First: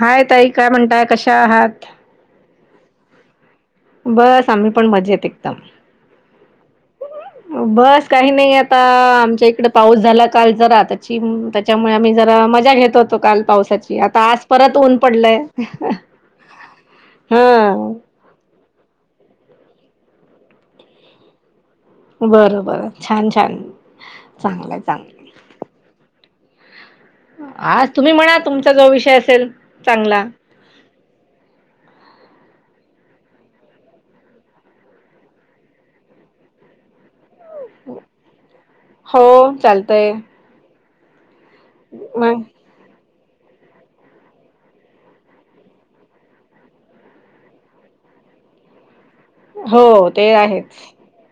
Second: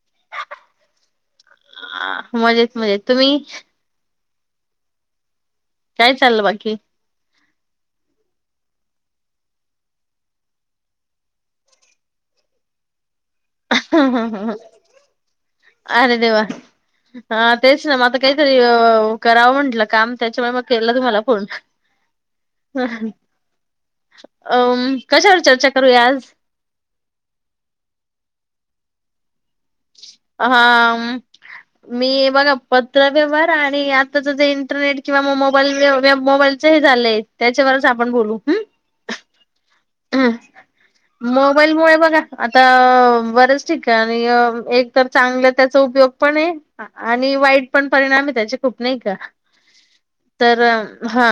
हाय ताई काय म्हणताय कशा आहात म्हणजे तुम्ही बस आम्ही पण मज येत एकदम काय चाललं बाकी बस काही नाही आ आता आमच्या इकडे पाऊस झाला काल जरा त्याची त्याच्यामुळे आम्ही जरा मजा घेतो काल पावसाची आता आज परत ऊन पडलय अरे देवा हा तेच ना मता काहीतरी करावं म्हटलं काम त्याच्यामुळे मग केलं तुम्हाला फोन बरं बरं ह छान छान अ चांगलंय चांगलंय कशावर चर्चा करूया आज आाज तुम्ही म्हणा तुमचा जो विषय असेल चांगला. हा मी बघा पत्र व्यवहार आणि आताच जे इंटरनेट किंवा मोबाईल मोबाईलचे झा त्याच्यावरच आपण बोलू हो चालतय. मोबाईल मु बघा मग आता बरंच ठीक आहे आणि एक तर चांगलं त्याचा उपयोग पण आहे आणि वाईट पण परिणाम आहे त्याचे खूप नाही हो ते तर आहेच हा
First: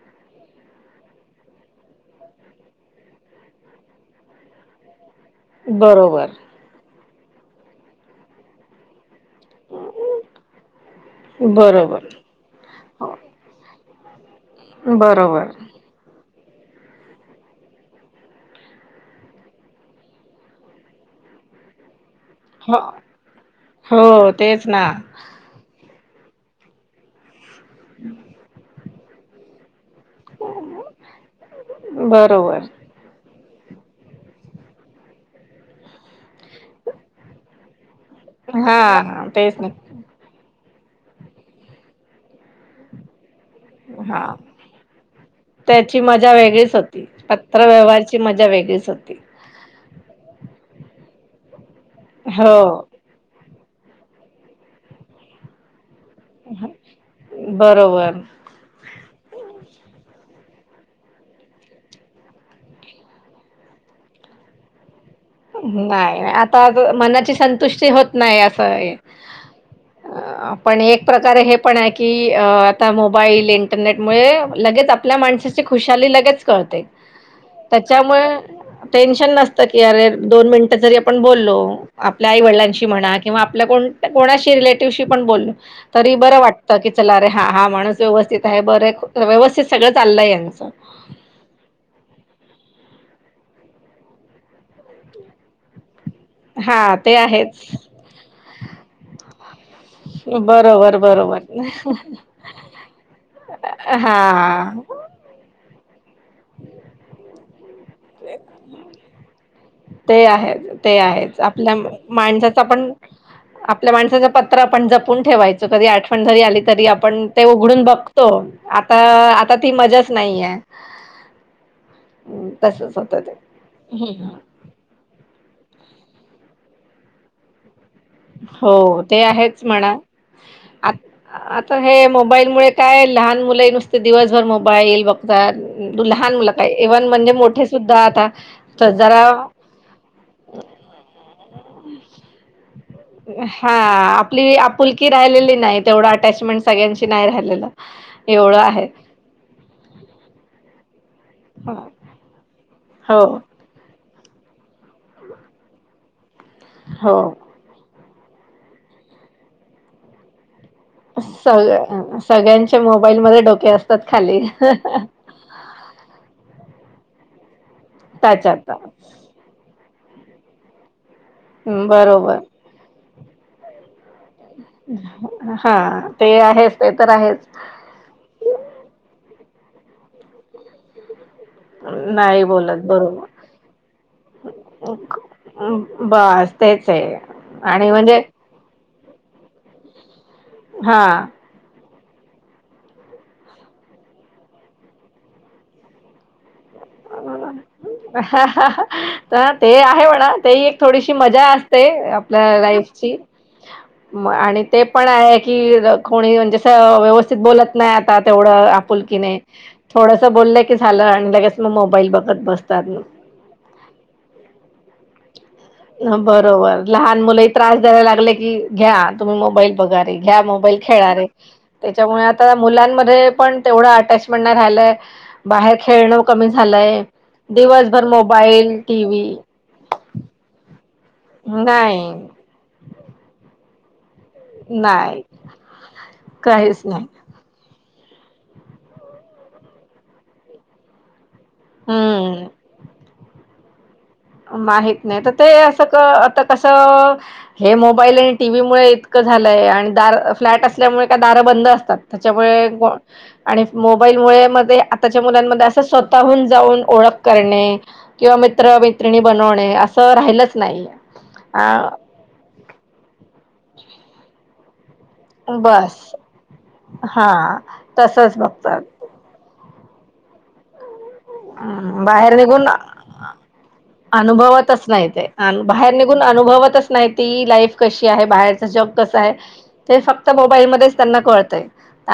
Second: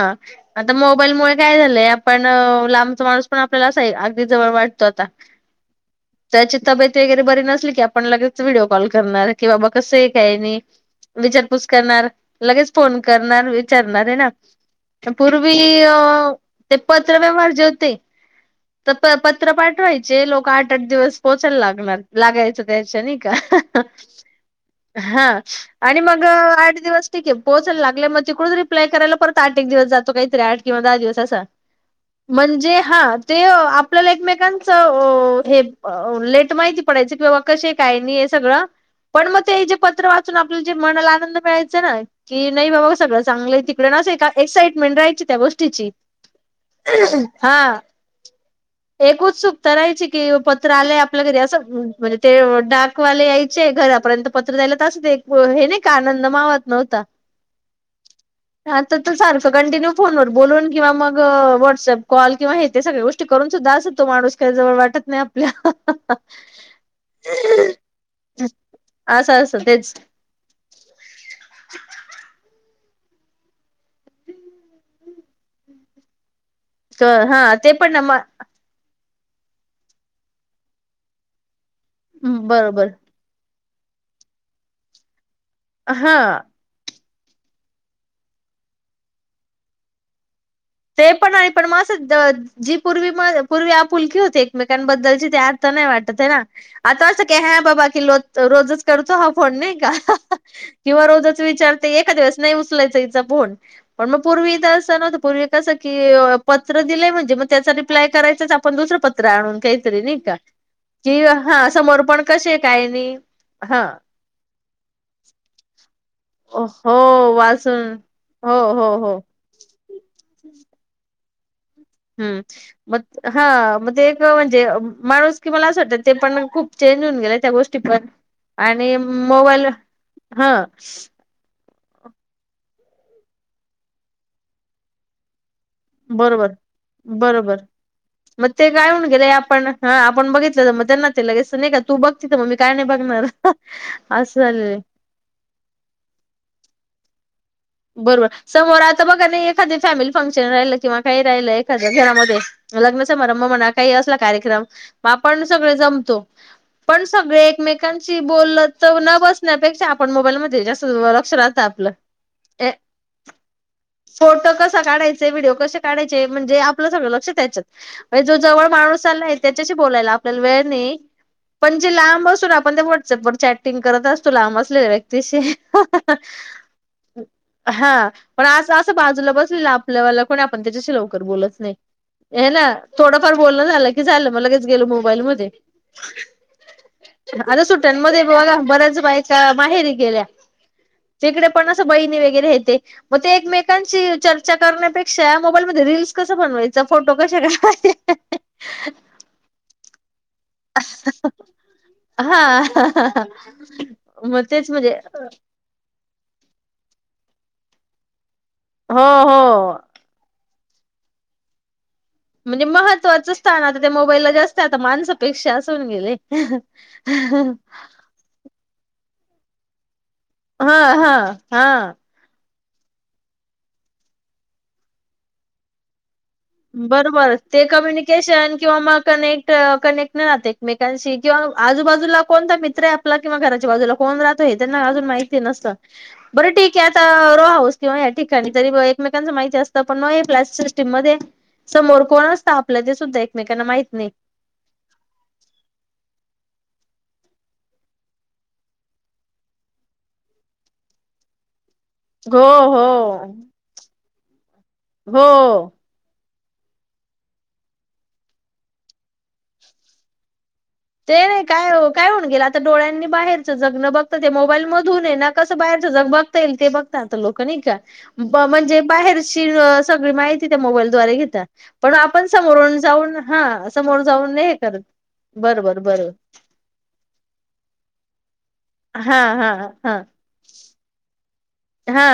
आता मोबाईलमुळे काय झालंय आपण लांबचा माणूस पण आपल्याला असा अगदी जवळ वाटतो आता बरोबर वगरे बरी नस क आपण लगेच व्हिडिओ कॉल करणार कि बाबा कस एक काय नाही विचारपूस बरोबर करणार लगेच फोन करणार विचारणार आहे ना बरोबर पूर्वी ते पत्र व्यवहार जे होते तर प पत्र पाठवायचे लोक आठ आठ दिवस पोहोचायला लागणार लागे हो दर्शन का हो तेच ना हा आणि मग आठ दिवस ठीे पोहोचायला लागले मग तिकडूनच रिप्लाय करायला परत आठ एक दिवस जात तो काय तरी आठ किंवा दहा दिवस असा, बरोबर म्हणजे ते आपल्याला एकमेकांच हे लेट माहिती पडायच किंवा कसे का नाही सग हा हा पण मग तेच ते ना जे प्रच तुझे मनाला आनंद मिळायचा ना की नाही बाबाघ सगळ चांगलं तिकडे नसे हा का एक्साइटमेंट राहायची त्या गोष्टीची त्याची मजा वेगळीच होती हा पत्र व्यवहारची मजा वेगळीच होती एक उत्सुक करायची की आय आपल्या कधी अस म्हणजे ते हो डाकवाले घरापर्यंत पत्र द्यायला त अस हे नाही बरोबर कं्य फ बोलून किंवा मग व्हॉट्सअप कॉल किंवा हे ते सगळ गोष्ट करून सुद्धा असत तो माणूस का जवळ वाटत नाही आपल्या नाही आता मनाची संतुष्टी होत नाही असं असं असं तेच अ पण एक प्रकार हे पण आहे की अ मोबाईल इंटरनेट मु लगेच आपल्या माणसाची खुशाली लगेच हा ते पण ना त्याच्यामुळे टेन्शन नसतं की अरे दोन मिनिटं जरी आपण बोललो आपल्या आई म वडिलांशी बरोबर म्हणा किंवा आप कोणाशी रिलेटिव्हशी पण बोललो तरी हा बरं वाटत चला अरे हा हा माणस व्यवस्थित आहे बरे व्यवस्थित सगळं चाललंय यांचं ते पण नाही पण मं जी पूर्वी पूर्वी आपुलकीी होती एकमेकांबद्दलची ते आथ नाही वाटते हा आता ते असं का ह आहेच बाबा कि रोजच करतो ह फोन नाही का बरोबर किंवा रोजच बरोबर विचारते एखाद्या वेळेस स नाही उचलायचा हिचा फोन पण मग फोन तू इथे हा असताना तर पूर्वी कडुन. पत्र दिलंय म्हणजे मग त्याचा रिप्लाय करायचाच आपण दुसरं पत्र आणून काहीतरी नाही ते का? आहेच ते जी आहेच हा आपल्या समोर पण कसे माणसाचा काय पण नाही. हा आपल्या माणसाचं पत्र आपण जपून ठेवायच कधी आठवण जरी आली तरी हो आपण ते उघडून वाचून बघतो. हो आता हो हो. आता ती मजाच नाहीय. हम्म मग हा म एक म्हणजे माणूस कि मला असं वाटते. ते पण खूप चेंज होऊन गेले त्या गोष्ट पण आणि हो ते आहेच मोबाईल ह तर हे मोबाईल मु काय लहान मुलं नुसते दिवसभर मोबाईल बघतात लहान मुल बरोबर काय इव्हन म्हणजे बरोबर मोठे सुद्धा. आता मग ते तर काय होन जरा गेले आपण ह आपण बघितलं तर मग त्यांना ते लगेच नाही का तू बघती मग मी काय नाही. बघणार हा असं आपली झालेलं आहे. आपुलकी राहिलेली नाही तेवढं अटॅचमेंट सगळ्यांची नाही राहिलेलं. बरोबर एवढं समोर आहे आता बघा नाही एखाद फॅमिली फंक्शन राहिल किंवा काही राहिलं एखाद्या घरामध्ये लग्नच हो समारंभ म्हणा काही असला कार्यक्रम आपण सगळे जमतो पण हो सगळे एकमेका कां बोल तर न बसण्यापेक्षा आपण मोबाईलमध्ये जास्त लक्ष राहत आपलं सग सगळ्यांच्या मोबाईलमध्ये डोके असतात खाली फोटो कसा काढायचे, व्हिडिओ कसे काढायचे, म्हणजे आपलं सगळं लक्ष त्याच्यात जो जवळ त्याच्यात माणूस आलाय त्याच्याशी बोलायला आपल्याला वेळ नाही. पण जे लांब बरोबर असून आपण ते व्हॉट्सअपवर चॅटिंग करत असतो. तू लांब असलेल्या व्यक्तीशी हा ते आहेच ते तर आहेच हा पण असं असं बाजूला बसलेलं आपल्यावाला कोणी आपण त्याच्याशी लवकर बोलत नाही. नाही हे ना बोलत बरोबर थोडंफार बोलण झालं कि झालं म लगेच गेलो मोबाईल मध्ये बस तेच आहे आता आणि म्हणजे सुट्यांमध्ये बघा बऱ्याच बायका माहेरी गेल्या. हा. बहिन वगैरे हेते मग ते एकमेकांची चर्चा करण्यापेक्षा मोबाईलमध्ये रीलस कस बनवायच. तर ते आहे म्हणा तेही एक थोडीशी मजा असते आपल्या हा लाईफची म मग आणि तेच ते म्हणजे पण आहे की कोणी म्हणजे व्यवस्थित बोलात नाही आता तेवढं हो आपुलकी नाही हो थोडस बोललं की झालं आणि लगेच मग मोबा म्हणजे महत्त्वाचं स्थान आता ते मोबाईलला जास्त आता माणसापेक्षा असून गेले. बरोबर लहान मुलं त्रास द्यायला लागले की घ्या तुम्ही मोबाईल बघा घ्या हा मोबाईल हा खेळे हा त्याच्यामुळे मुलांमध्ये पण तेवढं अटॅचमेंट नाही राहिलंय बाहेर खेळण. बरोबर ते कम्युनिकेशन किंवा मोबाईल मग टी व्ही कनेक्ट कनेक्ट नाही राहते एकमेकांशी किंवा नाही आजूबाजूला कोणता मित्र आहे आपला किंवा घराच्या बाजुला कोण राहत हे त्यांना अजुन नाही माहिती नसत बर ठीक काहीच आहे नाही आता रोहाऊस किंवा या ठिकाणी तरी एकमेकांचं माहिती असत पण न ह्या फ्लॅट सिस्टीम मध्ये. समोर कोण हम्म असत आपल्या ते सुद्धा एकमेकांना माहित नाही. माहत नाही तर ते अस आता कस हे मोबाईल आणि टीव्ही मुळे इतकं झालंय आणि दार फ्लॅट असल्यामुळे का दार बंद असत. हो त्याच्यामुळे हो आणि मोबाईल मुळे ते आताच्या हो मुलांमध्ये अस शोधतात. स्वताहुन जाऊन ओळख करणे किवा मित्र मैत्रिणी बनवणे अस राहिलंच. नाही ते नाही अ काय काय होन गेलं आता डोळ्यांनी बाहेरचं जग न बघत ते मोबाईल म मधुन आहे न कस बाहेर बस जग बघता येईल ते बघता आता लोक हा तसच म्हणजे बघतात बाहेर. ती सगळी माहिती त्या मोबाईल द्वारे घेतात पण हम्म आपण बाहेर निघून समोरून जाऊन हा समोर जाऊन नाही हे करत. अनुभवतच नाही ते बरोबर बाहेर बरोबर निघून अनुभवतच नाही ती लाईफ कशी आहे बाहेर. जग कस हा आहे हा हा ते फक्त मोबाईल त्यांना कळतय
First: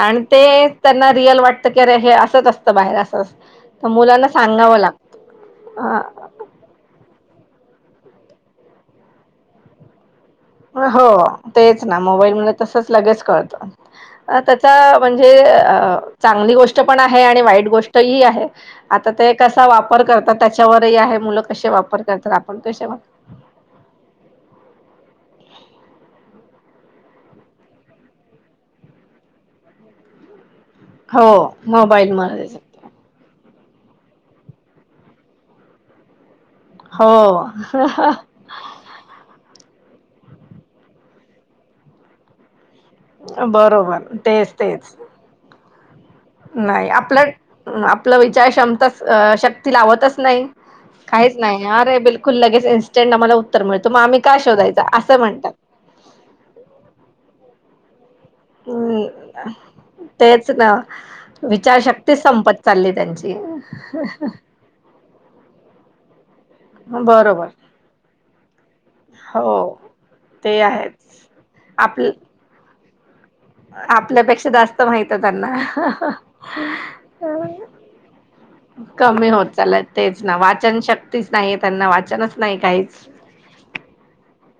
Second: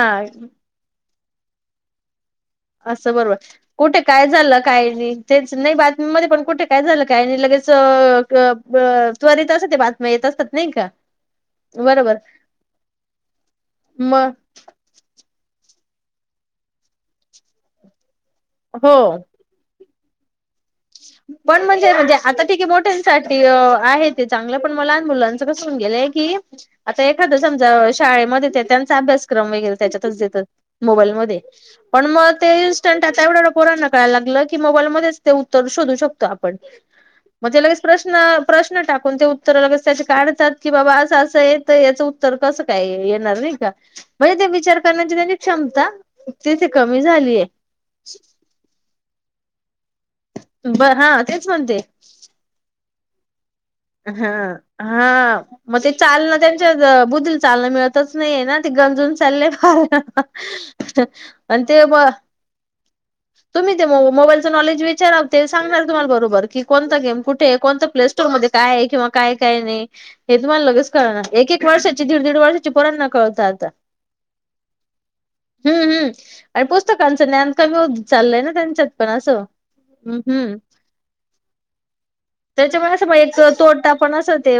आणि त्यांना. रिअल वाटतरे हे असंच असतं बाहेर असं कुठे काय झालं काही नाही तेच नाही लागत बातमीमध्ये पण कुठे काय झालं काय नाही लगेच त्वर येत अस ते बातम्या येतच हो तेच ना मोबाईल म तसच लगेच कळतं त्याचा म्हणजे ह अ, चांगली गोष्ट पण आहे आणि वाईट गोष्ट ह आहे हो आता ते कसा वापर करतात त्या पण म्हणजे म्हणजे आता ठीके कसे वापर मोठ्यांसाठी आहे ते चांगलं पण लहान मुलां कसण गेलंय की आता एखाद समजा शाळेमध्ये ते त्यांचा अभ्यासक्रम वगैरे त्याच्यातच देतात मोबाईल हो मध्ये पण मोबाईल म मग ते इन्स्टंट आता एवढं ोरांना कळाय लागलं की मोबाईल मध्येच ते उत्तर शोधू शकतो आप हो मग लगेच प्रश्न प्रश्न टाकून ते उत्तर लगे त्या काढतात की बाबा असं असं आहे तर याचं उत्तर कसं काय येणार नाही का बरोबर म्हणजे ते तेच विचार तेच करण्याची त्यांची क्षमता तिथे नाही कमी झालीय आपलं आपला विचार क्षमता श्य ती लावतच नाही ब हा काहीच तेच नाही म्हणते अरे बिलकुल लगेच इन्स्टंट आम्हाला मिळतो मग आम्ही हा का शोधायचा असं हा म्हणतात मग ते चालना त्यांच्या बुद्धील चालण मिळत च नाहीय ना ते गंजून चालले हम्म फ तेच ना आणि ते ब विचारशक्ती संपत चालली त्यांची तुम्ही ते मोबाईलच नॉलेज विचारा ते सांणार तुम्हाला बरोबर की कोणता गेम बरोबर कुठे कोण प्ले सोर मध्ये काय किंवा काय हो काय नाही हे ते तुम्हाला लगेच आहेच कळणार एक एक आप वर्षाची दीड दीड वर्षाची पणना कळत आपल्यापेक्षा जास्त माहित आहे हम्म हम्म त्यांना आणि पुस्तकांच ज्ञान कमी होत चालय त्या ा कमी होत चालत तेच ना वाचन शक्तीच नाही त्यांना वाचनच नाही काहीच पण अस ते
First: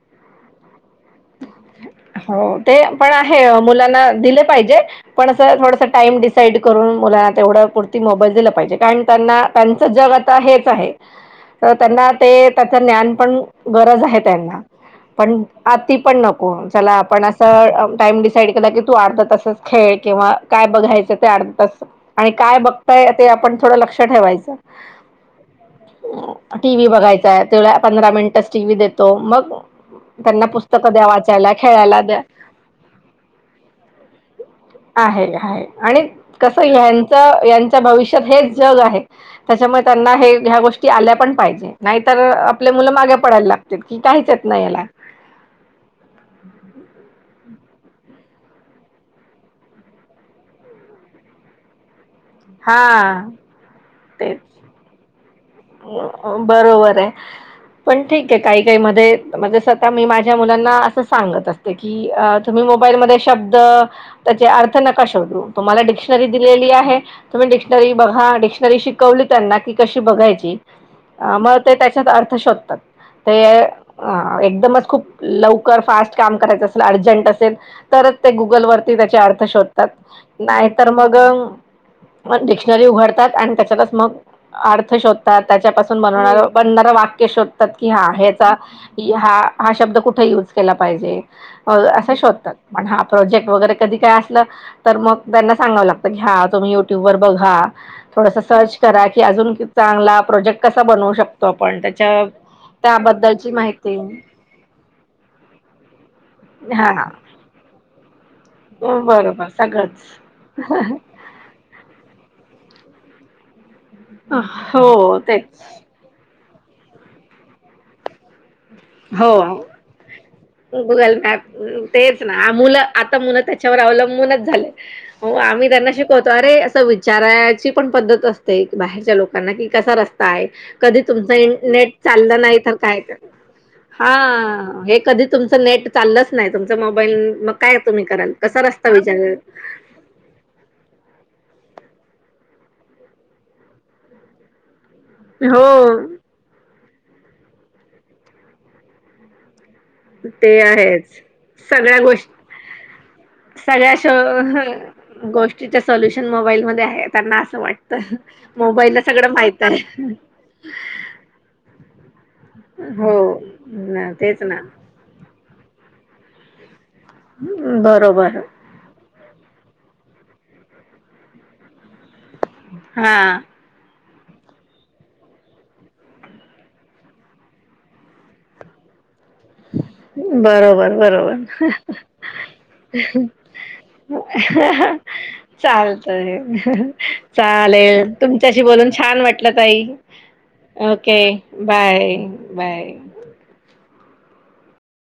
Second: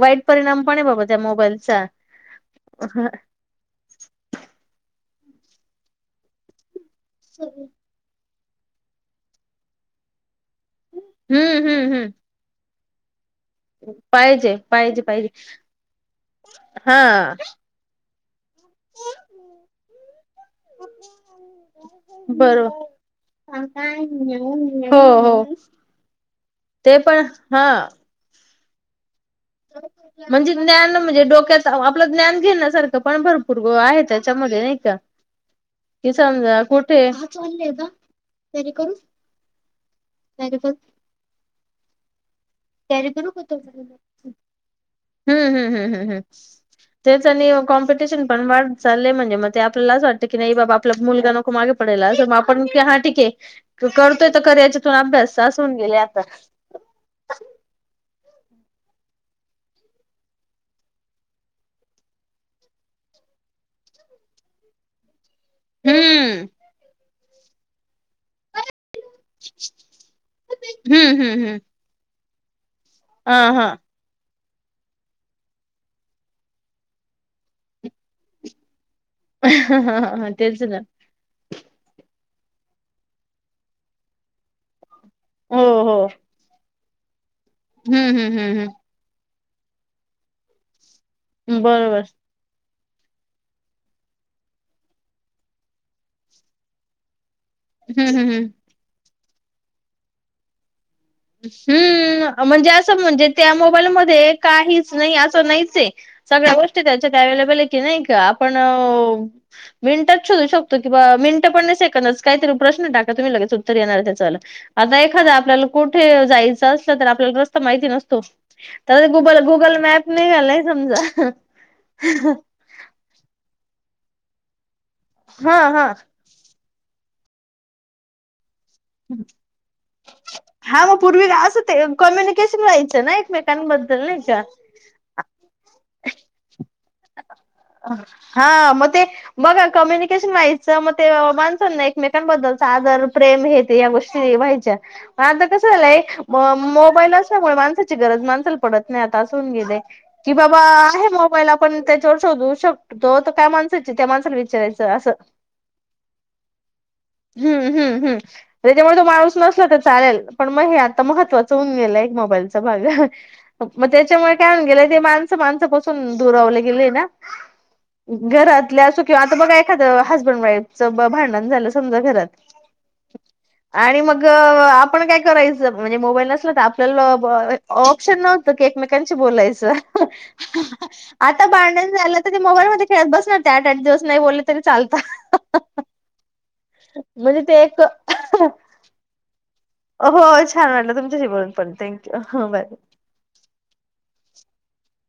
वाईट परिणाम पण आहे बाबा त्या मोबाईलचा हो ते हम्म पण आहे मुलांना दिले पाहिजे पण असं थोडासं टाम डिसाईड करून मुला तेवढं पुर्ती मोबाईल दि कार त्यां त्यांच जग आता हेच आहे तर हम्म हम्म त्यांना ते त्यांच ज्ञान पण गरज आहे पाहिजे त्यांना पाहिजे पाहिजे पण आ ती पण नको चला आपण हा अस टाइम क तू अर्ध तास खेळ किंवा काय बघायचं ते अर्ध तास आणि काय बघताय आपण काय हो हो टीव्ही ते पण बघायचाय हा तेव पंधरा मिनिटच टीव्ही देतो मग त्यांना म्हणजे पुस्तकं द्या म्हणजे वाचायला डोक्यात खेळायला आपलं द्या ज्ञान घेण्यासारखं पण भरपूर ग आहे त्याच्यामध्ये नाही का आहे आहे आणि कि कस समजा कुठे हच यांच्या हम्म भविष्यात हेच जग आहे त्याच्यामुळे त्यांना हे ह्या गोष्टी गोष्टी आल्या पण पाहिजे नाहीतर आपले मुलं मागे पडायला लागत की काहीचेत नाही याला हम्म हम्म हम्म हम्म हम् तेच आणि कॉम्पिटिशन पण वाढ झाले म्हणजे म ते आपला अस वाटतं की नाही बाबा आपला मुलगा नको मागे पडेला मग आपण हा ठीके करतोय तेच तर करा याच्यात अभ्यास असं होऊन गेले आता. बरोबर आहे पण ठीक काही काही म म्हणजे स्वः मी माझ्या मुलांना अस सांगत असते की तुम्ही मोईल शब्द त्याचे अर्थ नका शोधून तुम्हाला डिक्शनरी हम्म दिलेली आहे तुम्ही डिक्शनरी बघा डिक्शनरी शिकवली त्यांना की कशी बघायची अ हम्म हम्म हम्म. श हा एकदमच खूप लवकर फास्ट काम करायचं असल अर्जंट असेल तरच ते गुगलवर त्याचे अर्थ शोधतात हा तेच नाही ना तर मग पण डिक्शनरी उघडतात आणि त्याच्यातच मग अर्थ शोध हो त्याच्यापासून हो. बनवणार बनणारं वाक्य शोधतात की हा हम्म हम्म ह्याचा हम्म हा हा शब्द कुठे यूज केला पाहिजे हम्म. बरोबर. असा शोधतात पण हा प्रोजेक्ट वगैरे कधी काय असलं तर मग त्यांना सगावं लागतं की हा तुम्ही युट्यूब वर ा हम्म हम्म हम्म. सर् करा क अज च प्रजेक् हम्म म्हणजे असं म्हणजे त्याबद्दलची त्या मोबाईल माहिती मध्ये काहीच नाही असं नाहीच आहे सगळ्या गोष्टी हा त्याच्यात अव्हेलेबल आहे की नाही का. पण बरोबर सगळंच मिनटात शोधू शकतो किं मिनट पण नाही सेकंद काहीतरी प्रश्न टाका तुम्ही लगेच उत्तर येणार चालं आता हो एखादां तेच आपल्याला कुठे जायचं असलं तर आपल्याला रस्ता माहिती नसतो. तर हो गुगल गुगल मॅप निघालाय गुगल समजा मॅप तेच ना मुलं आता मुलं त्याच्यावर अवलंबूनच झाले हा आम्ही त्यांना हा. शिकवतो अरे असं विचारायची पण पद्धत अस एक बाहेरच्या लोकांना कि कसा रस्ता आहे हा मग कधी पूर्वी तुमच असं ते नेट चाललं नाही कम्युनिकेशन तर काय व्हायचं ना एकमेकांबद्दल हा नाही का हे कधी तुमचं नेट चाललंच नाही तम हा मग रस्ता ते विचार बघ कम्युनिकेशन व्हायच मग ते मा एकमेकांबद्दलचा आदर प्रेम हे या गोष्टी व्हायच्या. आता हो कसं झालंय म ल असल्यामुळे माणसाची गरज माणसाला पडत नाही आता असून गे की बाबा ते आहेच आहे मोबाईल. पण सगळ्या त्याच्या वर गोष्टी शोधू शकतो तो तर काय माणसायची सगळ्या त्या श माणसाला विचारायचं असं गोष्टीच्या सोल्युशन मोबाईलमध्ये आहे त्यांना असं हम्म वाटतं. हम्म हम त्याच्यामुळे मोबाईलला तो सगळं माणूस माहित नसला तर आहे. चालेल पण मग हे आता महत्त्वाचं मोबाईल भाग हो मग ना त्याच्यामुळे तेच काय ना. होऊन गेले. ते माणसं माणसापासून दुरावले गेले ना, बरोबर. घरातल्या असो किंवा आता बघा एखादं हसबंड वाईफचं भांडण झालं समजा घरात हा आणि मग आपण काय करायचं म्हणजे मोबाईल नसला तर आपल्याला ऑप्शन नव्हतं क एकमेकन बोलायच. बरोबर बरोबर आता भांडण झालं तर ते मोबाईल मध्ये खेळत बसणार ते, आठ आठ दिवस नाही बोलले तरी चालत. चालतंय. म्हणजे ते एक चालेल तुमच्याशी हो बोलून छान वाटलं ताई छान वाटलं ओके तुमच्याशी बोलून पण बाय थँक्यू हो बाय.